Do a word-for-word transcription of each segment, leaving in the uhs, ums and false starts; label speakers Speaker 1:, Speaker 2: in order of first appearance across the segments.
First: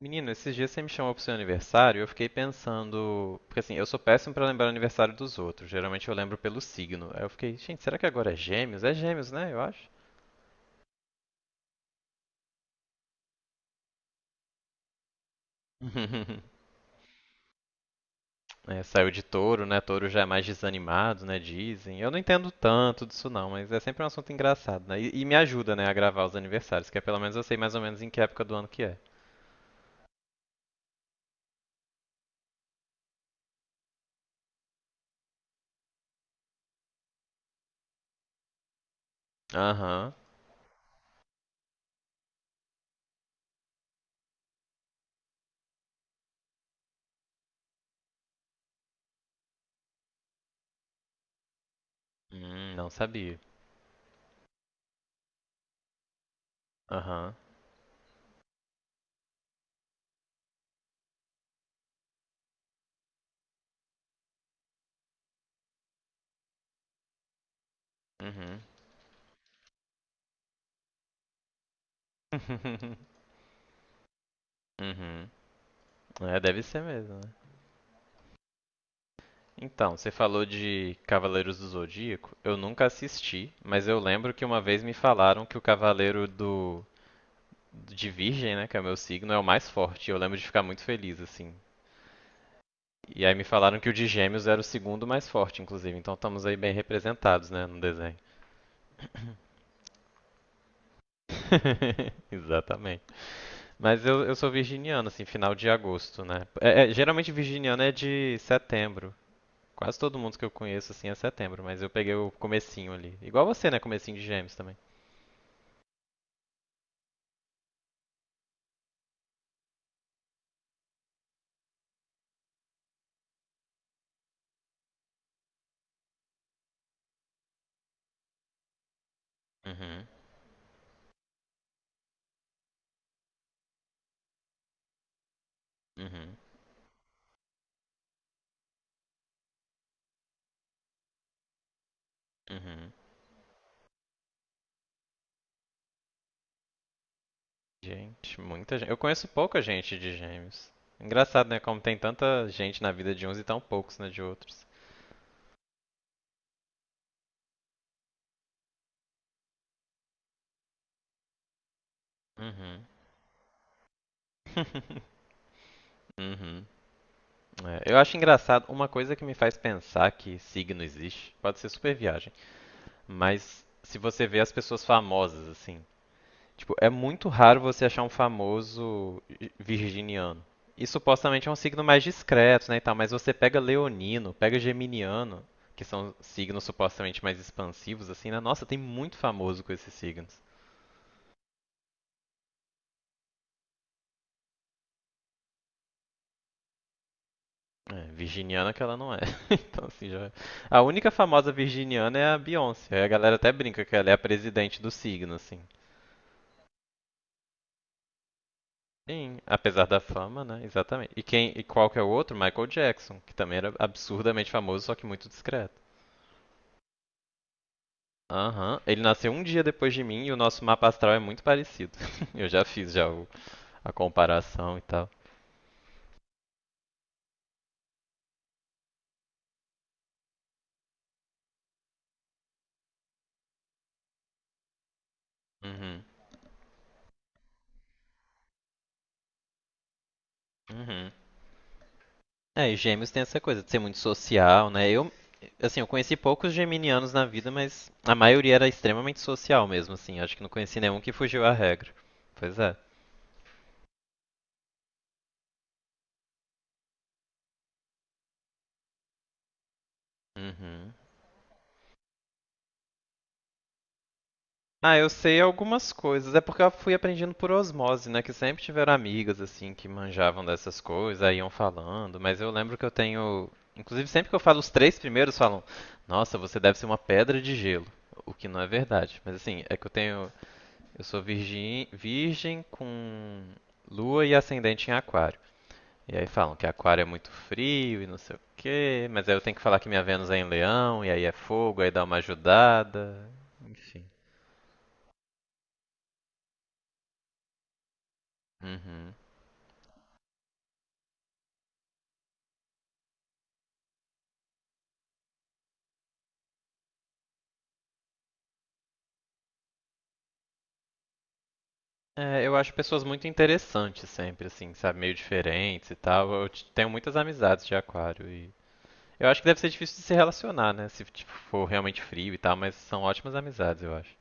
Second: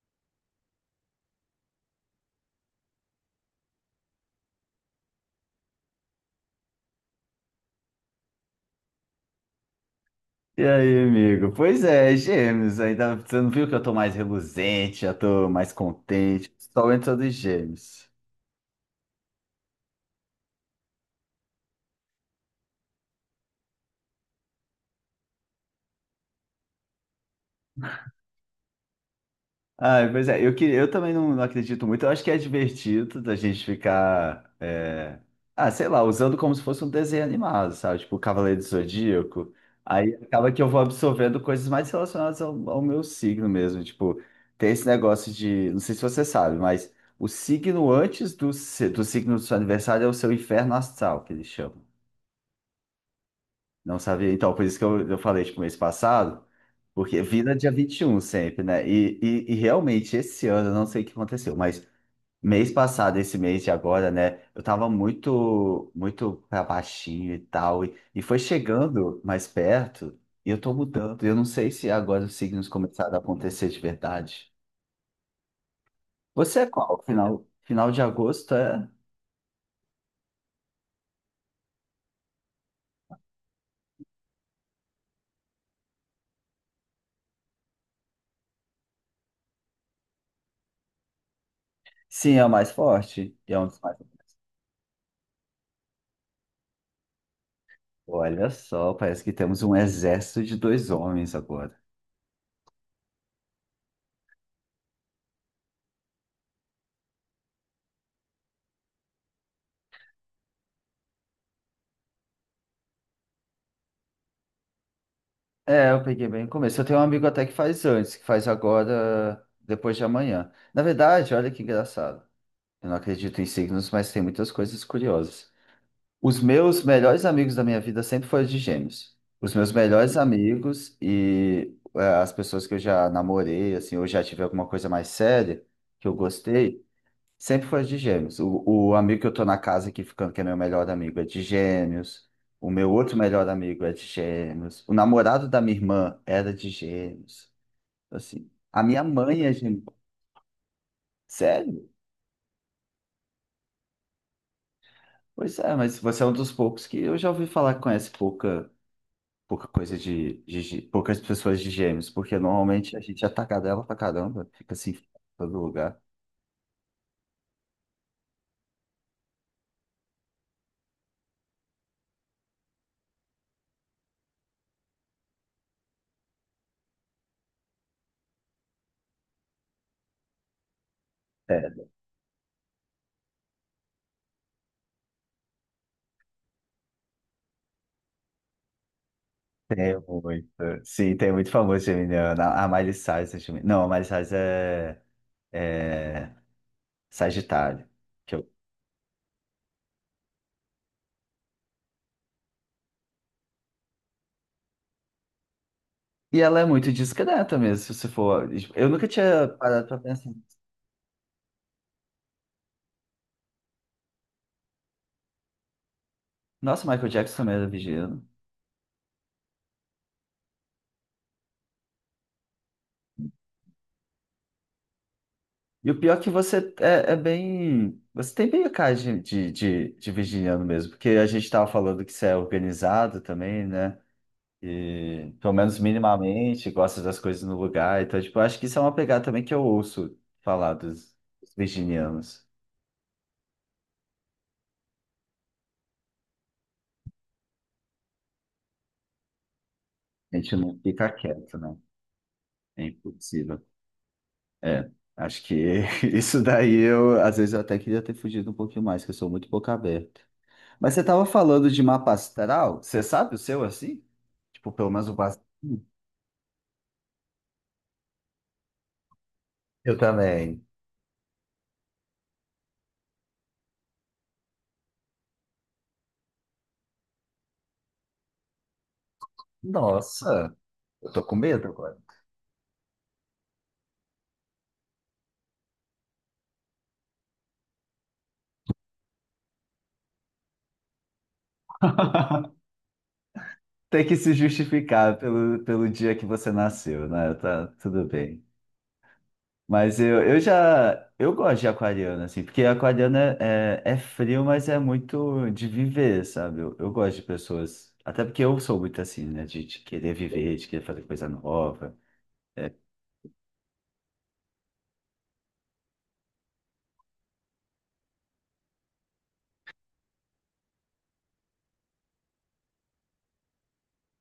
Speaker 1: Menino, esses dias você me chamou pro seu aniversário, e eu fiquei pensando, porque assim, eu sou péssimo pra lembrar o aniversário dos outros. Geralmente eu lembro pelo signo. Aí eu fiquei, gente, será que agora é Gêmeos? É Gêmeos, né? Eu acho.
Speaker 2: E aí, amigo? Pois é, gêmeos. Ainda você não viu que eu tô mais reluzente, já tô mais contente. Só entra dos gêmeos.
Speaker 1: É, saiu de touro, né? Touro já é mais desanimado, né? Dizem. Eu não entendo tanto disso não, mas é sempre um assunto engraçado, né? E, e me ajuda, né, a gravar os aniversários, que é pelo menos eu sei mais ou menos em que época do ano que é.
Speaker 2: Ah, pois é, eu, que- eu também não, não acredito muito. Eu acho que é divertido da gente ficar, é, ah, sei lá, usando como se fosse um desenho animado, sabe? Tipo Cavaleiro do Zodíaco.
Speaker 1: Aham.
Speaker 2: Aí acaba que eu vou absorvendo coisas mais relacionadas ao, ao meu signo mesmo. Tipo, tem esse negócio de, não sei se você sabe, mas o signo antes do, se- do signo do seu aniversário é o seu inferno astral, que eles chamam.
Speaker 1: Hum, não sabia.
Speaker 2: Não sabia. Então, por isso que eu, eu falei, tipo, mês passado, porque
Speaker 1: Aham.
Speaker 2: vira dia vinte e um sempre, né? E, e, e realmente, esse ano, eu não sei o que aconteceu, mas mês passado, esse mês de agora, né? Eu tava muito, muito pra baixinho e tal, e, e foi
Speaker 1: Uhum.
Speaker 2: chegando mais perto, e eu tô mudando. Eu não sei se agora os signos começaram a acontecer de verdade.
Speaker 1: Uhum. É,
Speaker 2: Você
Speaker 1: deve
Speaker 2: é
Speaker 1: ser
Speaker 2: qual?
Speaker 1: mesmo, né?
Speaker 2: Final, final de agosto é?
Speaker 1: Então, você falou de Cavaleiros do Zodíaco. Eu nunca assisti, mas eu lembro que uma vez me falaram que o Cavaleiro do de Virgem, né, que é o meu signo, é o mais forte. Eu lembro de ficar muito feliz assim.
Speaker 2: Sim, é o mais
Speaker 1: E aí
Speaker 2: forte.
Speaker 1: me
Speaker 2: E é um dos
Speaker 1: falaram que o
Speaker 2: mais...
Speaker 1: de Gêmeos era o segundo mais forte, inclusive. Então estamos aí bem representados, né, no desenho.
Speaker 2: Olha só, parece que temos um exército de dois homens agora.
Speaker 1: Exatamente. Mas eu, eu sou virginiano, assim, final de agosto, né? É- é, geralmente virginiano é de setembro. Quase todo mundo que eu conheço, assim, é setembro, mas eu peguei o comecinho ali. Igual você, né? Comecinho de gêmeos também.
Speaker 2: É, eu peguei bem no começo. Eu tenho um amigo até que faz antes, que faz agora, depois de amanhã. Na verdade, olha que engraçado. Eu não acredito em signos, mas tem muitas coisas curiosas. Os meus melhores amigos da minha vida sempre foram de gêmeos. Os meus
Speaker 1: Uhum,
Speaker 2: melhores amigos e é, as pessoas que eu já namorei, assim, ou já tive alguma coisa mais séria que eu
Speaker 1: uhum,
Speaker 2: gostei, sempre foi de gêmeos. O, o amigo que eu tô na casa aqui ficando, que é meu melhor amigo, é de gêmeos. O meu
Speaker 1: uhum.
Speaker 2: outro melhor amigo é de gêmeos. O namorado da minha irmã era de gêmeos.
Speaker 1: Gente,
Speaker 2: Assim,
Speaker 1: muita
Speaker 2: a
Speaker 1: gente. Eu
Speaker 2: minha
Speaker 1: conheço
Speaker 2: mãe é
Speaker 1: pouca
Speaker 2: gêmeo.
Speaker 1: gente de gêmeos. Engraçado, né? Como
Speaker 2: Sério?
Speaker 1: tem tanta gente na vida de uns e tão poucos na de outros.
Speaker 2: Pois é, mas você é um dos poucos que eu já ouvi falar que conhece pouca, pouca coisa de, de, gê- poucas pessoas de gêmeos, porque
Speaker 1: Uhum.
Speaker 2: normalmente a gente é atacadela pra caramba, fica assim em todo lugar.
Speaker 1: Uhum. É, eu acho engraçado, uma coisa que me faz pensar que signo existe, pode ser super viagem, mas se você vê as pessoas famosas, assim, tipo, é muito raro você achar um famoso virginiano. E supostamente é um signo
Speaker 2: É,
Speaker 1: mais discreto, né, e tal, mas você pega leonino, pega geminiano, que são signos supostamente mais expansivos, assim, né? Nossa, tem muito famoso com esses
Speaker 2: tem
Speaker 1: signos.
Speaker 2: muito. Sim, tem muito famoso geminiano. A a Miley Cyrus é geminiana. Não, a Miley Cyrus é, é, Sagitário.
Speaker 1: É,
Speaker 2: que eu-
Speaker 1: virginiana que ela não é. Então, assim, já... é. A única famosa virginiana é a Beyoncé. Aí a galera até brinca que ela é a presidente do signo, assim.
Speaker 2: E ela é muito discreta mesmo, se você for. Eu nunca
Speaker 1: Sim,
Speaker 2: tinha
Speaker 1: apesar
Speaker 2: parado pra
Speaker 1: da
Speaker 2: pensar.
Speaker 1: fama, né? Exatamente. E quem e qual que é o outro? Michael Jackson, que também era absurdamente famoso, só que muito discreto.
Speaker 2: Nossa, Michael Jackson também era virginiano.
Speaker 1: Aham. Ele nasceu um dia depois de mim e o nosso mapa astral é muito parecido. Eu já fiz já o- a comparação e tal.
Speaker 2: E o pior é que você é, é bem. Você tem bem a cara de, de, de, de virginiano mesmo, porque a gente tava falando que você é organizado também, né? E pelo menos
Speaker 1: Uhum.
Speaker 2: minimamente gosta das coisas no lugar. Então, tipo, eu acho que isso é uma pegada também que eu ouço falar
Speaker 1: Uhum.
Speaker 2: dos, dos virginianos.
Speaker 1: É, e gêmeos tem essa coisa de ser muito social, né? Eu, assim, eu conheci poucos geminianos na vida, mas a maioria era extremamente social mesmo, assim. Acho
Speaker 2: A
Speaker 1: que não
Speaker 2: gente
Speaker 1: conheci
Speaker 2: não
Speaker 1: nenhum que
Speaker 2: fica
Speaker 1: fugiu à
Speaker 2: quieto, né?
Speaker 1: regra. Pois é.
Speaker 2: É impossível. É, acho que isso daí eu, às vezes eu até queria ter fugido um pouquinho mais, que eu sou muito boca aberta. Mas
Speaker 1: Uhum.
Speaker 2: você tava falando de mapa astral, você sabe o seu assim? Tipo, pelo
Speaker 1: Ah,
Speaker 2: menos
Speaker 1: eu
Speaker 2: o
Speaker 1: sei
Speaker 2: básico.
Speaker 1: algumas coisas. É porque eu fui aprendendo por osmose, né? Que sempre tiveram amigas, assim, que
Speaker 2: Eu
Speaker 1: manjavam
Speaker 2: também.
Speaker 1: dessas coisas, aí iam falando. Mas eu lembro que eu tenho. Inclusive, sempre que eu falo os três primeiros, falam: Nossa, você deve ser uma pedra de gelo. O que não é verdade. Mas assim, é que eu tenho.
Speaker 2: Nossa,
Speaker 1: Eu
Speaker 2: eu
Speaker 1: sou
Speaker 2: tô com medo
Speaker 1: virgem,
Speaker 2: agora.
Speaker 1: virgem com lua e ascendente em aquário. E aí falam que aquário é muito frio e não sei o quê. Mas aí eu tenho que falar que minha Vênus é em leão, e aí é fogo, aí dá uma ajudada. Enfim.
Speaker 2: Tem que se justificar pelo, pelo dia que você nasceu, né? Tá, tudo bem.
Speaker 1: Uhum.
Speaker 2: Mas eu, eu já. Eu gosto de aquariano, assim, porque aquariano é, é, é frio, mas é muito de viver, sabe? Eu, eu gosto de pessoas. Até porque eu sou muito assim, né? De, de querer viver, de querer fazer coisa nova.
Speaker 1: É, eu acho pessoas muito interessantes sempre, assim, sabe? Meio diferentes e tal. Eu t- tenho muitas amizades de aquário e. Eu acho que deve ser difícil de se relacionar, né? Se tipo, for realmente frio e tal, mas são ótimas amizades, eu acho.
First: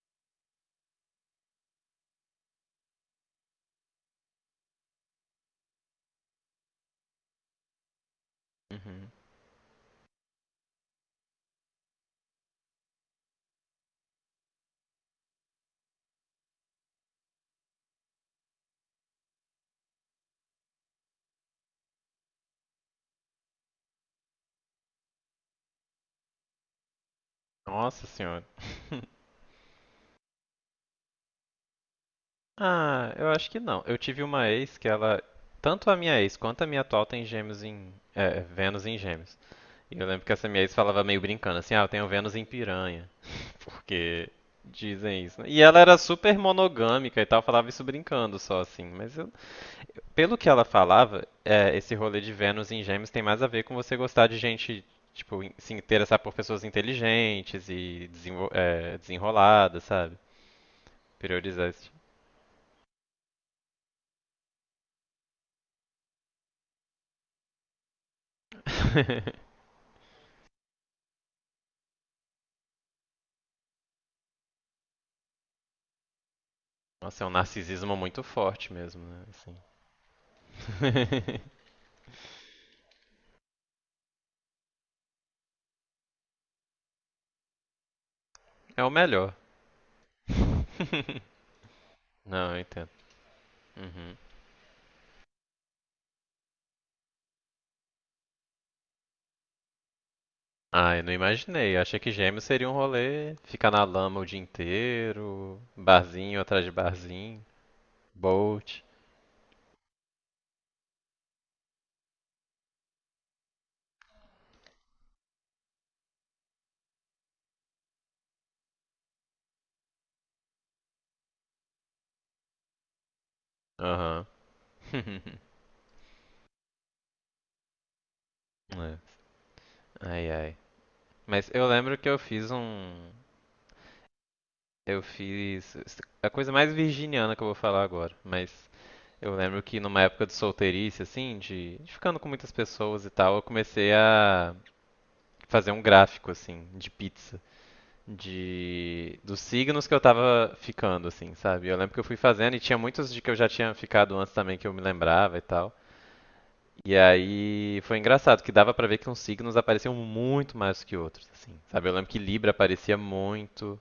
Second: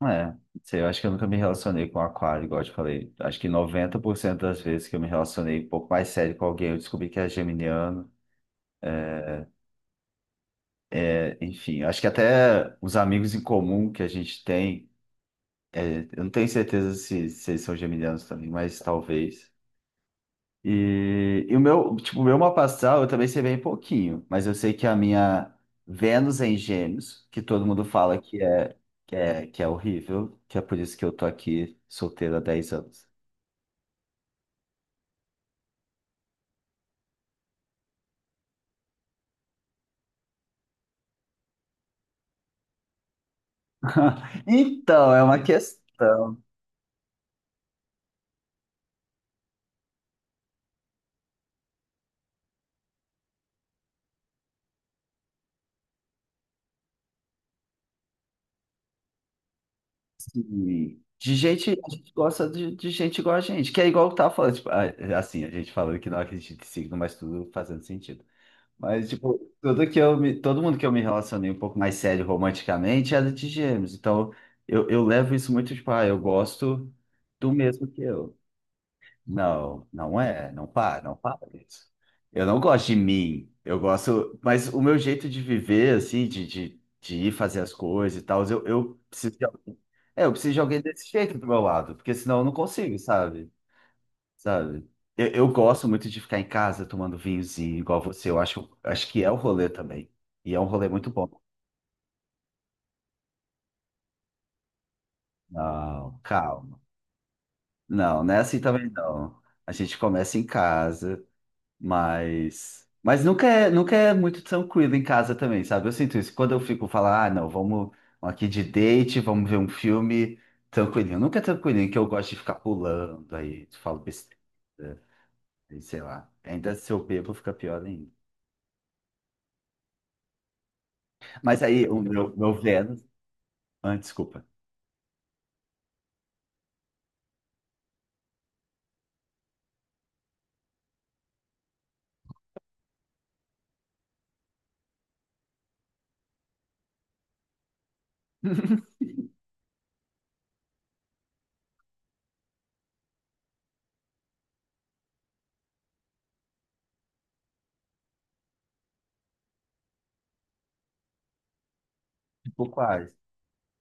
Speaker 2: Não É, não sei, eu acho que eu nunca me relacionei com aquário, igual eu te falei. Acho que noventa por cento das vezes que eu me relacionei um pouco mais sério com alguém, eu descobri que é geminiano.
Speaker 1: Uhum.
Speaker 2: É, enfim, acho que até os amigos em comum que a gente tem, é, eu não tenho certeza se, se eles são geminianos também, mas talvez. E, e o meu, tipo, o meu mapa astral eu também sei bem pouquinho, mas eu sei que a minha Vênus é em Gêmeos, que todo mundo
Speaker 1: Nossa
Speaker 2: fala que
Speaker 1: senhora.
Speaker 2: é, que é, que é horrível, que é por isso que eu tô aqui solteiro há dez anos.
Speaker 1: Ah, eu acho que não. Eu tive uma ex que ela. Tanto a minha ex quanto a minha atual tem gêmeos em. É, Vênus em gêmeos. E eu lembro que essa minha ex falava meio brincando, assim, ah, eu tenho Vênus em piranha. Porque
Speaker 2: Então, é
Speaker 1: dizem
Speaker 2: uma
Speaker 1: isso, né? E ela
Speaker 2: questão
Speaker 1: era super monogâmica e tal, falava isso brincando só assim. Mas eu- pelo que ela falava, é, esse rolê de Vênus em Gêmeos tem mais a ver com você gostar de gente, tipo, in- se interessar por pessoas inteligentes e desenvol- é, desenroladas, sabe?
Speaker 2: assim, de
Speaker 1: Priorizar
Speaker 2: gente, a
Speaker 1: esse tipo.
Speaker 2: gente gosta de, de gente igual a gente, que é igual eu tava falando, tipo, ah, é, assim, a gente falando que não acredita em signo, mas tudo fazendo sentido. Mas, tipo, tudo que eu me, todo mundo que eu me relacionei um pouco mais sério romanticamente era de gêmeos. Então, eu, eu levo isso muito, tipo, ah, eu gosto
Speaker 1: Nossa, é um
Speaker 2: do mesmo
Speaker 1: narcisismo
Speaker 2: que
Speaker 1: muito
Speaker 2: eu.
Speaker 1: forte mesmo, né? Assim.
Speaker 2: Não, não é. Não para, não para isso. Eu não gosto de mim. Eu gosto. Mas o meu jeito de viver, assim, de, de, de ir fazer as coisas e tal, eu,
Speaker 1: É o
Speaker 2: eu
Speaker 1: melhor.
Speaker 2: preciso de alguém. É, eu preciso de alguém desse jeito do meu lado, porque senão eu não
Speaker 1: Não, eu entendo.
Speaker 2: consigo, sabe?
Speaker 1: Uhum.
Speaker 2: Sabe? Eu, eu gosto muito de ficar em casa tomando vinhozinho, igual você. Eu acho, acho que é o rolê também. E é um rolê
Speaker 1: Ah, eu
Speaker 2: muito
Speaker 1: não
Speaker 2: bom.
Speaker 1: imaginei. Eu achei que gêmeos seria um rolê, ficar na lama o dia inteiro,
Speaker 2: Não,
Speaker 1: barzinho atrás de
Speaker 2: calma.
Speaker 1: barzinho,
Speaker 2: Não, não é assim
Speaker 1: bolt.
Speaker 2: também não. A gente começa em casa, mas. Mas nunca é, nunca é muito tranquilo em casa também, sabe? Eu sinto isso. Quando eu fico falar, ah, não, vamos aqui de date, vamos ver um filme tranquilinho. Nunca é tranquilinho, que eu gosto de ficar pulando, aí falo
Speaker 1: Aham.
Speaker 2: besteira, aí sei lá. Ainda se eu bebo, fica pior ainda.
Speaker 1: É. Ai, ai. Mas
Speaker 2: Mas
Speaker 1: eu
Speaker 2: aí
Speaker 1: lembro
Speaker 2: o
Speaker 1: que eu
Speaker 2: meu,
Speaker 1: fiz
Speaker 2: meu
Speaker 1: um.
Speaker 2: Vênus. Ah, desculpa.
Speaker 1: Eu fiz. A coisa mais virginiana que eu vou falar agora. Mas eu lembro que numa época de solteirice, assim, de, de ficando com muitas pessoas e tal, eu comecei a fazer um gráfico, assim, de pizza. De dos signos que eu tava ficando, assim, sabe? Eu lembro que eu fui fazendo e tinha muitos de que eu já tinha ficado antes também que eu me lembrava e tal. E aí foi engraçado que dava pra ver que uns signos apareciam muito mais do que outros, assim, sabe? Eu lembro que Libra
Speaker 2: Tipo
Speaker 1: aparecia
Speaker 2: Ares.
Speaker 1: muito.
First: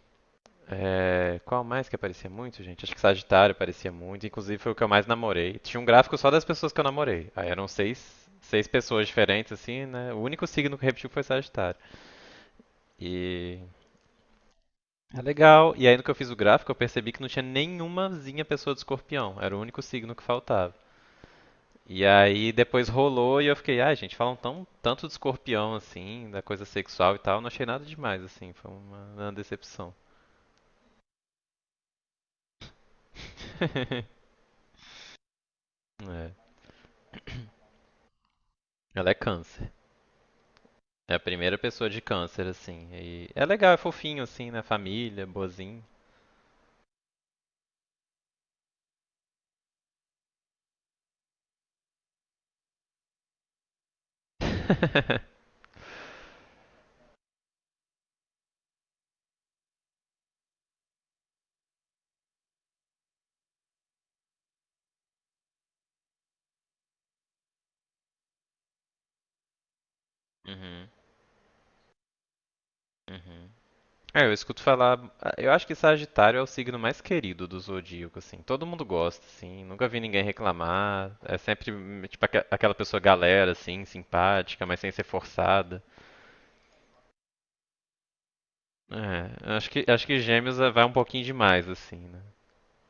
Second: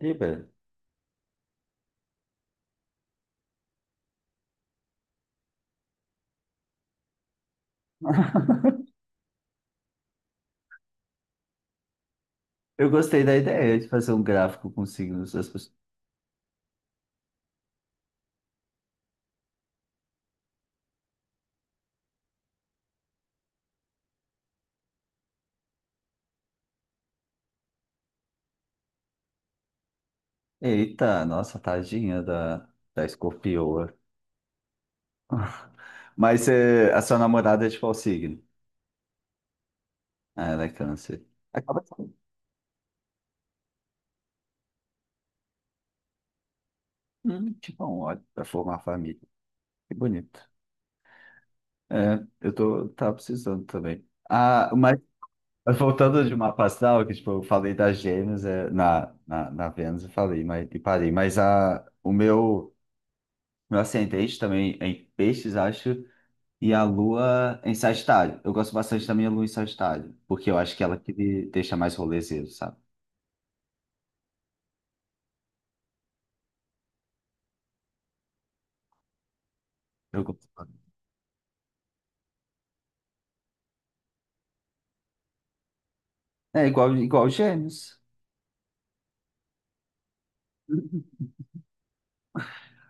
Speaker 2: Libra.
Speaker 1: É, qual mais que aparecia muito, gente? Acho que Sagitário aparecia muito. Inclusive foi o que eu mais namorei. Tinha um gráfico só das pessoas que eu namorei. Aí eram seis, seis pessoas diferentes, assim, né? O único signo que repetiu foi Sagitário.
Speaker 2: Eu gostei da
Speaker 1: E
Speaker 2: ideia de fazer um gráfico com
Speaker 1: é
Speaker 2: signos das
Speaker 1: legal.
Speaker 2: pessoas.
Speaker 1: E aí, no que eu fiz o gráfico, eu percebi que não tinha nenhumazinha pessoa de escorpião. Era o único signo que faltava. E aí, depois rolou e eu fiquei, ah gente, falam tão, tanto de escorpião, assim, da coisa sexual e tal. Não achei nada demais, assim. Foi uma, uma decepção.
Speaker 2: Eita, nossa, tadinha da, da escorpioa.
Speaker 1: É.
Speaker 2: Mas eh, a sua namorada é de qual signo?
Speaker 1: Ela é câncer.
Speaker 2: Ah, ela é
Speaker 1: É a
Speaker 2: câncer.
Speaker 1: primeira
Speaker 2: Acaba
Speaker 1: pessoa de
Speaker 2: sendo
Speaker 1: câncer, assim. E é legal, é fofinho, assim, né? Família, boazinho.
Speaker 2: hum, tipo um ódio para formar família. Que bonito. É, eu tô, tava precisando também. Ah, mas voltando de uma astral, que tipo, eu falei das gêmeas eh, na, na, na Vênus, eu falei, mas, e parei. Mas a, o meu. Meu ascendente também é em peixes, acho, e a lua em Sagitário. Eu gosto bastante da minha lua em Sagitário, porque eu acho que
Speaker 1: Uhum,
Speaker 2: ela que me deixa mais rolezeiro, sabe?
Speaker 1: uhum. É, eu escuto falar. Ah, eu acho que Sagitário é o signo mais querido do zodíaco, assim. Todo mundo gosta, assim. Nunca vi
Speaker 2: Eu
Speaker 1: ninguém
Speaker 2: gosto.
Speaker 1: reclamar. É sempre, hum, tipo, aque- aquela pessoa galera, assim, simpática, mas sem ser forçada.
Speaker 2: É igual, igual Gêmeos.
Speaker 1: É, acho que, acho que Gêmeos eh, vai um pouquinho demais, assim, né?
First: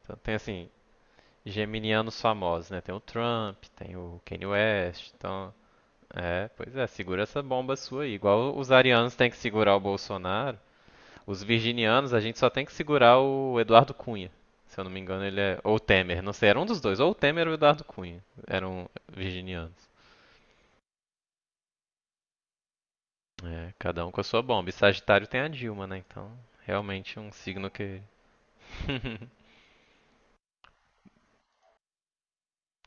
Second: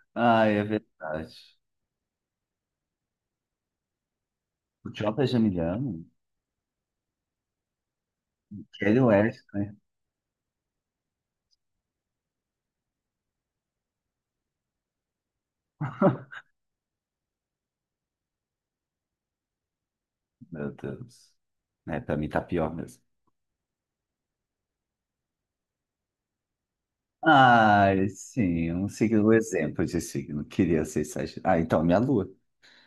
Speaker 1: Então tem,
Speaker 2: Ah, é
Speaker 1: assim,
Speaker 2: verdade.
Speaker 1: geminianos famosos, né? Tem o Trump, tem o Kanye
Speaker 2: O
Speaker 1: West,
Speaker 2: Jota é
Speaker 1: então.
Speaker 2: Geminiano?
Speaker 1: É, pois é, segura essa bomba sua aí. Igual os
Speaker 2: Kanye
Speaker 1: arianos têm que
Speaker 2: West,
Speaker 1: segurar
Speaker 2: né?
Speaker 1: o Bolsonaro. Os virginianos, a gente só tem que segurar o Eduardo Cunha. Se eu não me engano, ele é. Ou o Temer, não sei, era um dos dois. Ou o Temer ou o Eduardo Cunha. Eram virginianos.
Speaker 2: Meu Deus. É, pra mim tá pior mesmo.
Speaker 1: É, cada um com a sua bomba. E Sagitário tem a Dilma, né? Então, realmente um signo
Speaker 2: Ah,
Speaker 1: que.
Speaker 2: sim, um signo, um exemplo de signo. Queria ser Sagitário. Ah, então, minha lua.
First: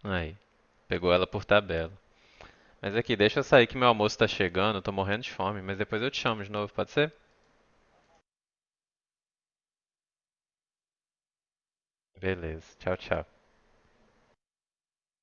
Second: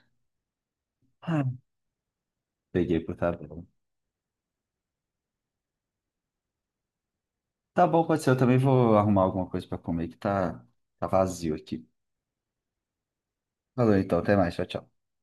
Speaker 1: Aí. Pegou ela por
Speaker 2: Ah,
Speaker 1: tabela. Mas
Speaker 2: Peguei
Speaker 1: aqui,
Speaker 2: por
Speaker 1: deixa eu
Speaker 2: tabela.
Speaker 1: sair que meu almoço tá chegando, eu tô morrendo de fome, mas depois eu te chamo de novo, pode ser?
Speaker 2: Tá bom, pode ser. Eu também vou arrumar alguma coisa pra comer que tá, tá vazio aqui.
Speaker 1: Beleza, tchau, tchau.
Speaker 2: Falou então, até mais. Tchau, tchau.